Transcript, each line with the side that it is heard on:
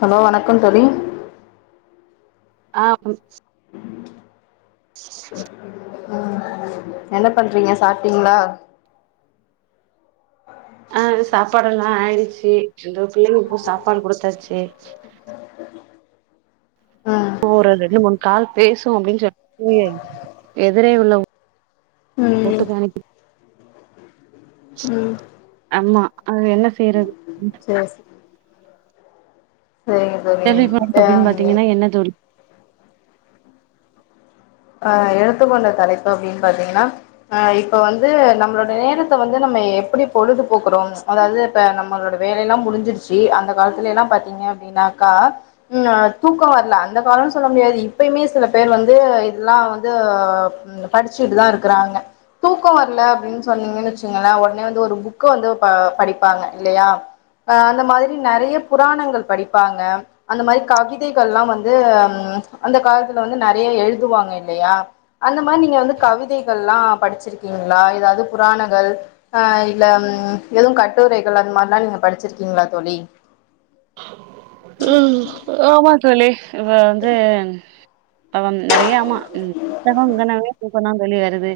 left: Hello வணக்கம் தோழி
right: ஆஹ் ம் [unintelligible]
left: உ என்ன பண்றீங்க சாப்பிட்டீங்களா
right: ஆஹ் சாப்பாடு எல்லாம் ஆயிடுச்சு ஏதோ பிள்ளைகளுக்கு சாப்பாடு கொடுத்தாச்சு
left: ம்
right: ஓறது இ மு கால் பேசும் அப்படின்னு சொல் லிட்டு எதிரே உள்ள
left: ம்
right: [unintelligible] ஆமா. அது என்ன செய்றது
left: சரி ச
right: கேள்வி அப்படின்னு பாத்தீங்கன்னா
left: இப்ப
right: என்ன தோழி
left: அஹ் எடுத்துக்கொண்ட தலைப்பு அப்படின்னு பாத்தீங்கன்னா அஹ் இப்ப வந்து நம்மளோட நேரத்தை வந்து நம்ம எப்படி பொழுதுபோக்குறோம் அதாவது இப்ப நம்மளோட வேலைைய எல்லாம் முடிஞ்சிருச்சு அந்த காலத்துல எல்லாம் பாாரத்தீங்க அப்படின்னாக்கா உஹ் தூக்கம் வரல அந்த காலம்னு சொல்ல முடியாது இப்பயுமே சில பேர் வந்து எல்லா படிச்சுட்டு தான் இருக்கிறாங்க தூக்கம் வரல அப்படின்னு சொன்னீங்கன்னு வச்சங்களேன் உடனே வந்து ஒரு புக்க வந்து படிப்பாங்க இல்லா ஆ அந்த மாதிரி நிறைய புராணங்கள் படிப்பாங்க அந்த மாதிரி கவிதைகள் எல்லாம் வந்து அந்த ம்ம் காலத்துல வந்து நிறைய எழு துவாங்க இல்லையா அந்த மாதிரி நீங்க வந்து கவிதைகள்லாம் படிச்சிருக்கீங்களா ஏதாவது புராணங்கள் அஹ் இல்ல எதுவும் கட்டுரைகள் அந்த மாதிரில்லாம் நீங்க படிச்சிருக்கீங்களா தோழி
right: உம் ஆமா தோழி இப்ப வந்து அப்வந் நிறைய ஆமா புத்தகம் இங்கனாவே தூக்கம் தான் தோழி வருது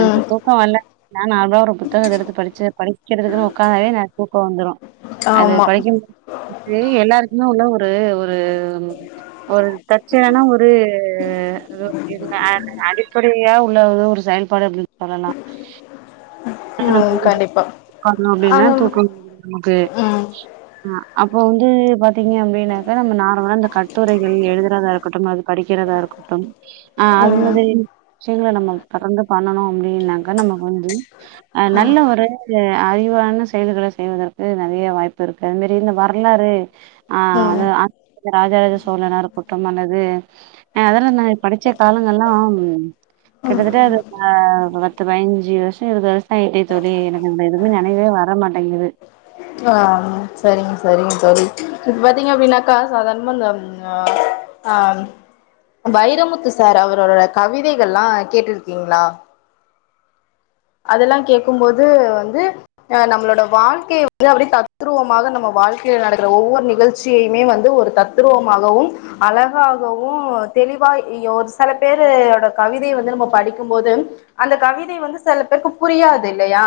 left: ம்
right: நமக்கு தூக்கம் வல்ல நா நானு ஒரு புத்தகத்தை எடுத்து படிச்சு படிக்கிறதுக்குன்னு உட்கார்ந்தாவே நா தூக்கம் வந்துரும் அது
left: ஆமா
right: படிக்கும் [unintelligible] எல்லாருக்குமே உள்ள ஒரு ஒரு ஒரு தற்சையான ஒரு [unintelligible] அடிப்படையா உள்ள ஒரு செயல்பாடு சொல்லலா ஃபேன
left: ம்
right: [unintelligible]
left: கண்டிப்பா
right: உக்காந்தோ அப்டின்னா
left: அந்த
right: தூக்க [unintelligible] நமக்கு
left: ம்
right: ஆஹ் அப்போ வந்து பாத்தீங்க அப்படின்னாக்க நம்ம நா நா இந்த கட்டுரைகள் எழுதரதா கட்டுமா படிக்கிறதா இருக்கட்டு ஆஹ் அது
left: ம்
right: மாதிரி செரிங்களா நம்ம தொடர்ந்து பண்ணணு அப்படின்னாக்கா நமக்கு வந்து அஹ் நல்ல ஒரு அறி வான செயல்கள செய்வதற்கு நெறைய வாய்ப்பு இருக்கு திடீர்னு வரலாறு ஆஹ்
left: ம்
right: அது அ ராஜராஜ சோழனா இருக்கட் டு அல்லது அதல்லா நா படிச்ச காலங்கள்லா கிட்டத்தட்ட அது ஹ பத்து பதைன்ஞ்சு வருஷ இருவது வருஷ ஆயிட்டே தோழி எனக்கு இந்த எதுமே நெனைவே வர மாட்டேங்குது
left: ஆஹ் சரிங்க சரிங்க தோழி இப்ப பாத்தீங்கன்னாக்கா சாதாரணமா இந்த ஆஹ் வைரமுத்து சார் அவரோட கவிதைகள்லா கேட்ருக்கீங்களா அதெல்லா கேக்கும் போது வந்து ஆஹ் நம்மளோட வாழ்க்கைய வந்து அப்படியே தத்துருவமாக நம்ம வாழ்க்கையில நடக்கிற ஒவ்வொரு நிகழ்ச்சியுமே வந்து ஒரு தத்துருவமாகவும் அழகாகவு தெளிவாய் ஒரு செல பேரோட கவிதைய வந்து நம்ம படிக்கும்போது அந்த கவிதை வந்து செல பேருக்கு புரியாது இல்லையா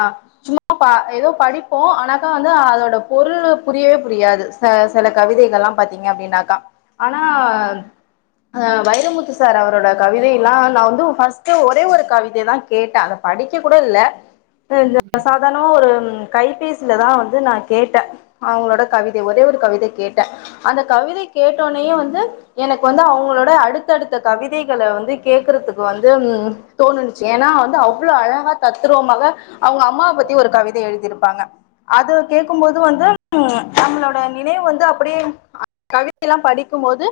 left: சும்மா அ ஏதோ படிப்போ ஆனாக்கா வந்து அதோட பொருள் புரியவே புரியாது ச செல கவிதைகள்லா பாத்தீங்க அப்படின்னாக்கா ஆனா வைரமுத்து சார் அவரோட கவிதையெல்லா நா வந்து ஃபர்ஸ்ட் ஒரே ஒரு கவிதைதா கேட்டே அத படிக்க கூட இல்ல து சாதாரணமா ஒரு கைபேசிலதா வந்து நா கேட்டே அவங்களோட கவிதை ஒரே ஒரு கவிதை கேட்டே அந்த கவிதை கேட்டோன்னயு வந்து எனக்கு வந்து அவங்களோட அடுத்தடுத்த கவிதைகள வந்து கேக்கறதுக்கு வந்து தோணுச்சு ஏனா வந்து அவ் அவ்ளோ அழகா தத்துருவமாக அவங்க அம்மாவ பத்தி ஒரு கவிதை எழுதிருப்பாங்க அது கேக்கும் போது வந்து உ நம்மளோட நினைவு வந்து அப்படியே கவிதை எல்லா படிக்கும்போது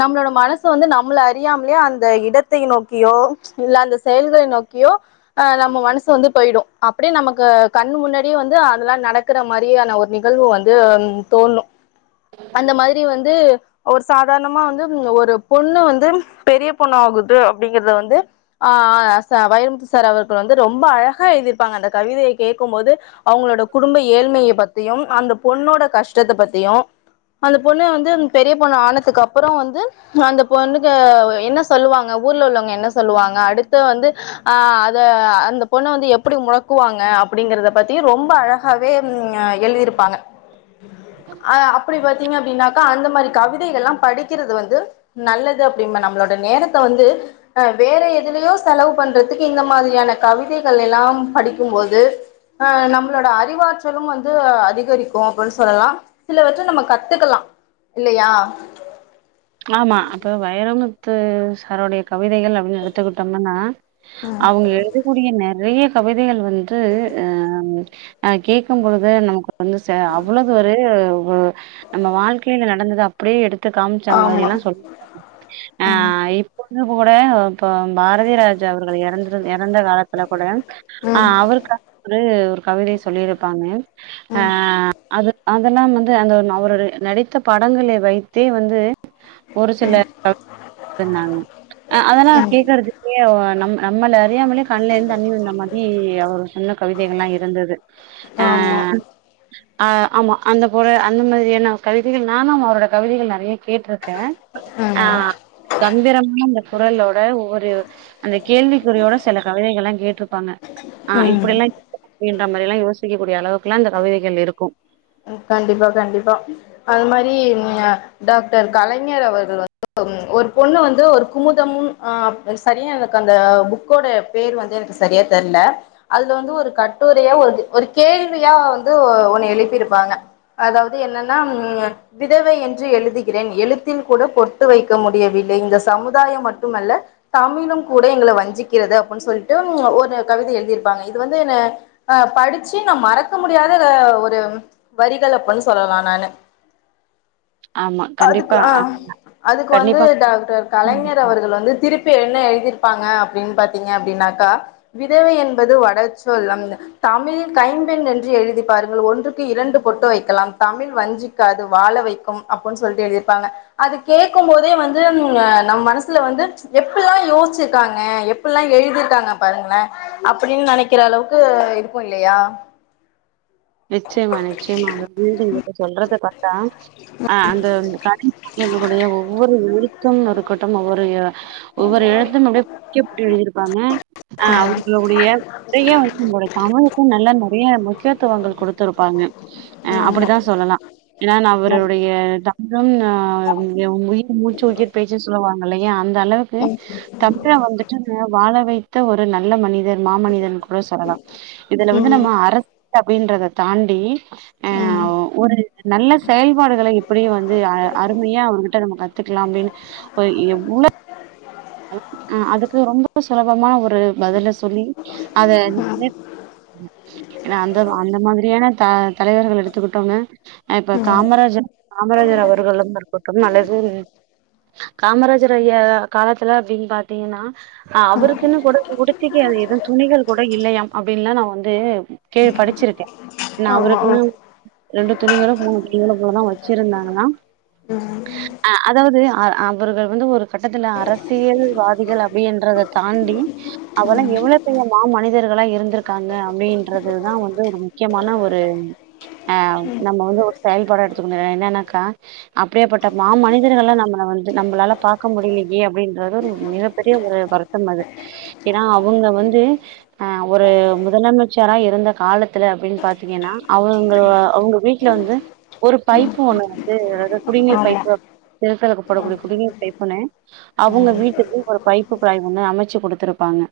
left: நம்மளோட மனசு வந்து நம்மள அறியாமலேயே அந்த இடத்தை நோக்கியோ இல்ல அந்த செயல்களை நோக்கியோ அஹ் நம்ம மனசு வந்து போயிடு அப்படியே நமக்கு கண்ணு முன்னாடியே வந்து அதெல்லா நடக்கிற மாரியான ஒரு நிகழ்வு வந்து தோண்ணு அந்த மாதிரி வந்து ஒரு சாதாரணமா வந்து ஒரு பொண்ணு வந்து பெரிய பொண்ணாகுது அப்படிங்கறத வந்து ஆஹ் சா வைரமுத்து சார் அவர்க்கு வந்து ரொம்ப அழகா எழுதிருப்பாங்க அந்த கவிதையை கேட்கும்போது அவங்களோட குடும்ப ஏழ்மையை பத்தியு அந்த பொண்ணோட கஷ்டத்தை பத்தியு அந்த பொண்ணு வந்து பெரிய பொண்ணு ஆனதுக்கு அப்புற வந்து அந்த பொண்ணுக்கு என்ன சொல்லுவாங்க ஊர்ல உள்ளவங்க என்ன சொல்லுவாங்க அடுத்த வந்து அஹ் அத அந்த பொண்ண வந்து எப்படி முடக்குவாங்க அப்படிங்கறத பத்தி ரொம்ப அழகாவே எழுதிருப்பாங்க அஹ் அப்படி பாத்தீங்க அப்படின்னா அந்த மாரி கவிதைகள்லா படிக்கறது வந்து நல்லது அப்படிம்ப நம்மளோட நேரத்த வந்து வேற எதுலயோ செலவு பண்றதுக்கு இந்த மா திரியான கவிதைகள் எல்லா படிக்கும் போது அஹ் நம்மளோட அறிவாற்றலும் வந்து அதிகரிக்கு அப்பன் சொல்லலா சிலவற்ற நம்ம கத்துக்கலா இல்லையா
right: ஆமா அப்ப வைரமு த்து சாருடைய கவிதைகள் அப்படின்னு எடுத்துக்கிட்டம்னா அவங்க எழுதக்கூடிய நெறைய கவிதைகள் வந்து அஹ்ஹ கேக்கும் பொழுது நமக்கு வந்து சே அவ்வளவு ஒரு நம்ம வாழ்க்கையில நடந்தது அப்படியே எடுத்துக்கா ட்ற
left: ஆமா
right: மாரில்லா சொல்
left: ம்
right: ஆஹ் இப் ப கூட இப்போ பாரதிராஜா அவர்கள் எறந்து எறந்த காலத்துல கூட
left: ம்
right: ஆஹ் அவருக்கு ஒரு ஒரு கவிதை சொல்லியிருப்பாங்க
left: ம்
right: ஆஹ் அது அதெல்லாம் வந்து அந்த அவர் நடித்த படங்களை வைத்தே வந்து ஒரு சிலர் [inaudible] தாங்க ஆஹ் அதெல்லா
left: ம்
right: கேக்கறது நம் நம்மள அறியாமலே கண்ல இருந்து தண்ணி வந்த மாதிரி அவர் சொன்ன கவிதைகள்லா இருந்தது
left: ஆமா
right: ஆ ஆமா அந்த போல அந்த மாரியான கவிதைகள் நானும் அவரோட கவிதைகள் நறைய கேட்டிருக்கேன் ஆ
left: ம்
right: கம்பீரமான அந்த குரலோட ஒவ்வொரு அந்த கேள்விக்குறியோட சில கவிதைகள் எல்லாம் கேட்டிருப்பாங்க ஆ
left: ம்
right: இப்படிெல்லாம் அப்படின்ற மாதிரி எல்லாம் யோசிக்கக்க கூடிய அளவுக்கு எல்லாம் அந்த கவிதைகள் இருக்கும்
left: கண்டிப்பா கண்டிப்பா அது மாதிரி டாக்டர் கலைஞர் அவர்கள் வந்து ஒரு பொண்ணு வந்து ஒரு குமுதமும் சரியாக எனக்கு அந்த புக்கோட பேர் வந்து எனக்கு சரியா தெரில அதுல வந்து ஒரு கட்டுரையாக ஒரு ஒரு கேள்வியாக வந்து ஒன்னு எழுப்பியிருப்பாங்க அதாவது என்னன்னா உஹ விதவை என்று எழுதுகிறேன் எழுத்தில் கூட பொட்டு வைக்க முடியவில்லை இந்த சமுதாயம் மட்டுமல்ல தமிழும் கூட எங்களை வஞ்சிக்கிறது அப்படின்னு சொல்லிட்டு ஒரு கவிதை எழுதியிருப்பாங்க இது வந்து என்ன அ படிச்சு நான் மறக்க முடியாத ஒரு வரிகள் அப்பன்னு சொல்லலாம் நானு
right: ஆமா
left: அதுக்கு
right: கண்டிப்பா
left: ஆ
right: அ
left: அதுக்கு வந்து
right: கண்டிப்பா
left: டாக்டர் கலைஞர் அவர்கள் வந்து திருப்பி என்ன எழுதிப்பாங்க அப்டின்னு பாத்தீங்கனாக்க விதவை என்பது வடச்சொல் தமிழ் கைம்பெண் என்று எழுதிப்பாருங்கள் ஒன்றுக்கு இரண்டு பொட்டு வைக்கலாம் தமிழ் வஞ்சிக்காது வாழ வைக்கும் அப்டின்னு சொல்லிட்டு எழுதிருப்பாங்க அது கேட்கும் போதே வந்து ம் நம்ம மனசுல வந்து எப்டில்லாம் யோசிச்சிருக்காங்க எப்பிடல்லாம் எழுதிருக்காங்க பாருங்க அப்படின்னு நனைக்கிற அளவுக்கு இதுக்கும் இல்லையா
right: நிச்சயமா நிச்சயமாங்க சொல்றத ப ஆ ஆ அந்த கலைஞருடைய ஒவ்வொரு எழுத்தும் ஒரு கட்டம் ஒவ்வொரு ஒவ்வொரு எழுத்தும் அப்டியே படிக்கப்பட்டு எழுதியிருப்பாங்க ஆ
left: ம்
right: அவர்களுடைய உறையே வந்து நம்மளுடைய சமூகத்த நல்லா ந ஏ [unintelligible] [unintelligible] கொடுத்துருப்பாங்க அ
left: ஆமா
right: அப்படித்தான் சொல்லலாம் ஏன்னா அவருடைய தமிழும் அ உயிர் மூச்சு உயிர் பேச்சுன்னு சொல்லுவாங்க இல்லையா அந்த அளவுக்கு தமிழை வந்துட்டு வாழ வை ஒரு நல்ல மனித [unintelligible] மாமனிதன் கூட சொல்லலாம் இதுல
left: ம்
right: வந்து
left: ம்
right: நம்ம அரசு அப்டின்றத தாண்டி ஆ
left: ம்
right: ஒரு நல்ல செயல்பாடுகளை எப்படிய வந்து அ அருமையா அவர்கிட்ட நம்ம க க்கலாம் அப்டின்னு அதுக்கு ரொம்ப சுலபமா ஒரு பதில் சொல்லி அத ஏன்னா அந்த அந்த மாதிரியான த தலைவர்கள் எடுத்துக்கிட்டோங்கு இப்ப காமராஜர் காமராஜர் அவர்கள் வந்து இருக்கட்டும் நல்லது காமராஜர் [unintelligible] காலத்துல அப்படின்னு பாத்தீங்கன்னா ஆ அவருக்கு இன்னும் கூட முடிச்சக்க ஏது துணிகள் கூட இல்லையாம் அப்படின்லாம் நான் வந்து கே படிச்சிருக்கேன் ஏன்னா
left: ஆமா
right: அவருக்குன்னும் ரெண்டு துணிகளும் போ இவலுங்கலோ போலதா வச்சுருந்தாங்கல அ அதாவது அ அவர்கள் வந்து ஒரு கட்டத்துல அரசியல்வாதிகள் அப்டின்றத தாண்டி அவெல்லா எவ்ளோ பெரிய மாமனிதர்களா இருந்துருக்காங்க அப்டின் றது தா வந்து ஒரு முக்கியமான ஒரு ஆ நம்ம வந்து ஒரு செயல்பாட எடுத்துக்கணு என்னன்னாக்கா அப்டியாபட்ட மா மனிதர்கள்லா நம்மல வந்து நம்மளால பாக்க முடியலயே அப்டின்றது ஒரு மிகப்பெரிய ஒரு வருத்தம் அது ஏன்னா அவுங்க வந்து அ ஒரு முதலமைச் சரா இருந்த காலத்துல அப்டின்னு பாத்தீங்கன்னா அவுங்க அவுங்க வீட்ல வந்து ஒரு பைப்பு ஒண்ணு வந்து [unintelligible] குடிநீர்
left: ஆமா
right: பைப்பு திருத்தலுக்கு படக்கூடிய குடிநீர் பைப்புன்னு அவூங்க வீட்டுக்கு ஒரு பைப்பு [unintelligible] ஒண்ணு அமச்சு குடுத்துருப்பாங்க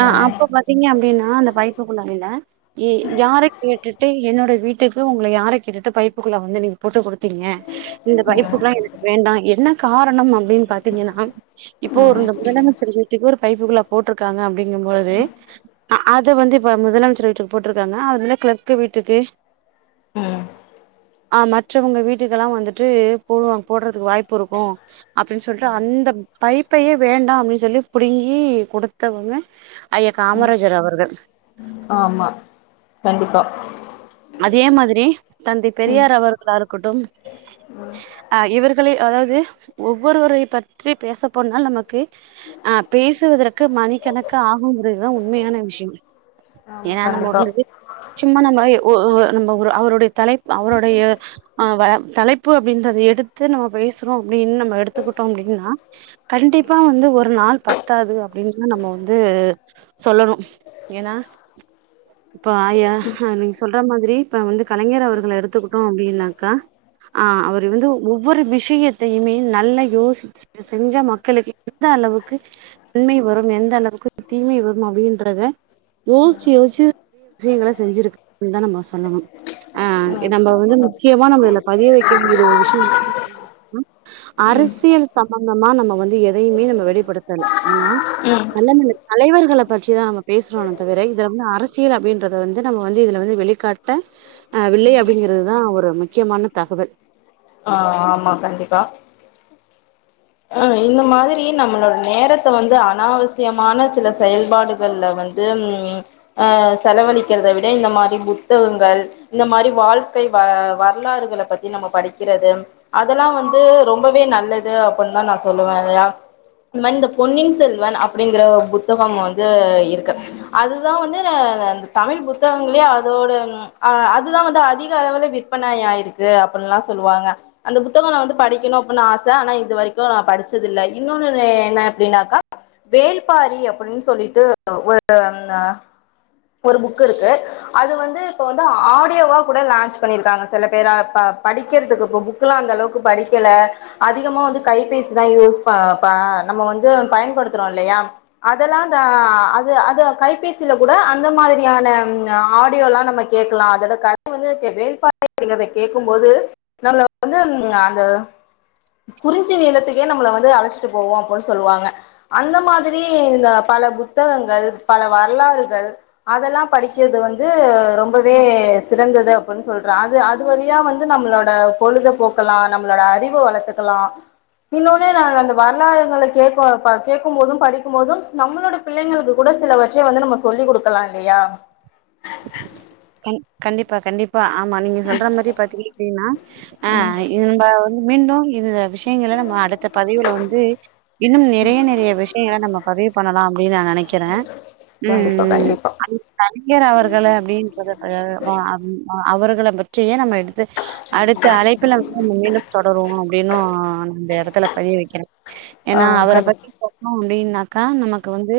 right: அ அப்ப பாத்தீங்க அப்டின்னா அந்த பைப் [unintelligible] யார கேட்டுட்டு என்னோட வீட்டுக்கு உங்கள யார கேட்டுட்டு பைப்புக்குழ வந்து நீங்க போட்டு குடுத்தீங்க இந்த பைப்புக்குழா எனக்கு வேண்டா என்ன காரணம் அப்டின்னு பாத்தீங்கன்னா இப்போ ஒரு இந்த முதலமைச்சர் வீட்டுக்கு ஒரு பைப்பு குழா போட்ருக்காங்க அப்டிங்கும் போது அ அத வந்து இப்ப முதலமைச்சர் வீட்டுக்கு போட்ருக்காங்க அதுல கிளர்க் வீட்டுக்கு
left: ம்
right: ஆ மற்றவங்க வீட்டுக்கெல்லா வந்துட்டு போடுவாங் போட்றதுக்கு வாய்ப்பு இருக்கு அப்டின்னு சொல்லிட்டு அந்த பைப்பயே வேண்டா அப்டின்னு சொல்லி புடுங்கி கொடுத்தவங்க ஐயா காமராஜர் அவர்கள்
left: ஆமா கண்டிப்பா
right: அதே மாதிரி தந்தை
left: ம்
right: பெரியார் அவர்களா இருக்கட்டு அ இவர்களே அதாவது ஒவ்வொருவரை பற்றி பேசப்போனால் நமக்கு ஆ பேசுவதற்கு மணிக்கணக்கா ஆகும்ங்கறத உண்மையான விஷ்யம் ஏ
left: ஆமா
right: ஏன்னா நம்ம
left: கண்டிப்பா
right: [unintelligible] சும்மா நம்ம ஒ ஒ நம்ம ஒரு அவருடைய தலைப்பு அவருடைய ஆவ தலைப்பு அப்டின்றத எடுத்து நம்ம பேஸ்றோ அப்டின்னு நம்ம எடுத்துக்கிட்டோ அப்டின்னா கண்டிப்பா வந்து ஒரு நாள் பத்தாது அப்டின்னுதா நம்ம வந்து சொல்லணு ஏன்னா இப்ப ஆயா அ நீங்க சொல்ற மாதிரி இப்ப வந்து கலைஞர் அவர்கள எடுத்துக்கிட்டோ அப்டின்னாக்கா ஆ அவர் வந்து ஒவ்வொரு விஷயத்தையுமே நல்ல யோசிச் செஞ்சா மக்களுக்கு எந்த அளவுக்கு நன்மை வரும் எந்த அளவுக்கு தீமை வரும் அப்டின்றத யோசிச்சு யோசிச்சு விஷயங்கள செஞ்சிரு [unintelligible] தா நம்ம சொல்லணு ஆ
left: ம்
right: நம்ம வந்து முக்கியமா நம்ம இதுல பதிய வைக்க வேண்டியது ஒரு விஷயம் என்னா
left: ம்
right: அரசியல் சம்பந்தமா நம்ம வந்து எதையுமே நம்ம வெளிப்படுத்தல ஏன்னா
left: ம்
right: நல்லமனசு தலைவர்கள பற்றி தா நம்ம பேஸ்றோமே தவிர இத வந்து அரசியல் அப்டின்றத வந்து நம்ம வந்து இதுல வந்து வெளிக்காட்ட ஆ வில்லை அப்டிங்கிறதுதா ஒரு முக்கியமான தகவல்
left: ஆ ஆமா கண்டிப்பா அ இந்த மாதிரி நம்மளோட நேரத்த வந்து அனாவசியமான சில செயல்பாடுகள்ல வந்து ம் அ செலவழிக்கறத விட இந்த மாரி புத்தகங்கள் இந்த மாரி வாழ்க்கை வ வரலாறுகல பத்தி நம்ம படிக்கிறது அதெல்லா வந்து ரொம்பவே நல்லது [unintelligible] தா நா சொல்லுவலயா இந்த மாரி இந்த பொன்னின் செல்வன் அப்டிங்கற புத்தகம் வந்து இருக்கு அதுதா வந்து தமிழ் புத்தகங்கள அதோட அதுதா வந்து அதிக அளவுல விற்பனை ஆயிருக்கு அப்பில்லா சொல்லுவாங்க அந்த புத்தகம் வந்து படிக்கணு அப்படினு ஆச ஆனா இது வரைக் கு இன்னு நா படுச்சத இல்ல இன்னொன்னு என்ன அப்டின்னாக்கா வேள்பாரி அப்படின்னு சொல்லிட்டு ஒரு ம் ஒரு புக் இருக்கு அது வந்து இப்ப வந்து ஆடியோவா கூட லான்ச் பண்ணிருக்காங்க சில பேரால பா படிக்கிறதுக்கு இப்ப புக் எல்லா அந்த அளவுக்கு படிக்கல அதிகமா வந்து கைபேசி தா யூஸ் ப ப நம்ம வந்து பயன்படுத்துறோ இல்லையா அதெல்லா அ அது அ கைபேசியில கூட இந்த மாதிரியான ஆடியோல்லா நம்ம கேக்கலா அதோட கத வந்து வேள்பாறை அப்டிங்கறத கேக்கும்போது நம்மள வந்து அந்த குறிஞ்சி நிலத்துக்கே நம்மள வந்து அழச்சுட்டு போவோ அப்டின்னு சொல்லுவாங்க அந்த மாதிரி இந்த பல புத்தகங்கள் பல வரலாறுகள் அதெல்லா படிக்கறது வந்து ரொம்பவே சிறந்தது அப்டின்னு சொல்ற அது அது வழியா வந்து நம்மளோட பொழுத போக்கலா நம்மளோட அறிவ வளத்துக்கலா இன்னொன்னு ந அந்த வரலாறுகள கேக்க கேக்கு போது படிக்கு போது நம்மோளட பிள்ளைங்களுக்கு கூட சிலவற்றை வந்து நம்ம சொல்லிக் குடுக் கலா இல்லையா
right: கண் கண்டிப்பா கண்டிப் பா ஆமா நீங்க சொல்ற மாரி பாதுக்டின்னா ஆ ம்ப வந்து மீண்டு இது விஷயங்கல நம்ம அடுத்த பதிவுல வந்து இன்னும் நிறைய நிறைய விஷயங்க நம்ம பதிவு பண்ணலா அப்டினு நா நெனைக்கற ம்
left: கண்டிப்பா கண்டிப்பா
right: ம் கலைஞர் அவர்கள் கள அப்டின்றத வ அ அவர் அவர்கள பற்றியே நம்ம அடுத்த அழைப்புலா நம்ம மேலு தொடருவோ அப்டின்னும் அந்த இடத்துல பதிய வைக்கனும்
left: ஆ
right: ஏன்னா அவரை
left: கண்டிப்பா
right: பத்தி சொன்னோ அப்டியின்னா அக்கா நமக்கு வந்து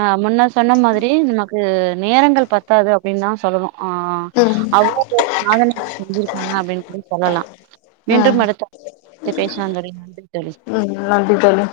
right: ஆஹ முன்ன சொன்ன மாதிரி நமக்கு நேரங்கள் பத் தாது அப்படின்னு தா சொல்லணும் ஆஹ்
left: ம்
right: அவ்வளவு பெரிய சாதனைகள் செஞ்சிருக்காங்க அப்படின்னு கூட சொல்லலாம்
left: ம்
right: மீண்டும் அடுத்த பேசலாம் தோழி நன்றி தோழி
left: ம் நன்றி தோழி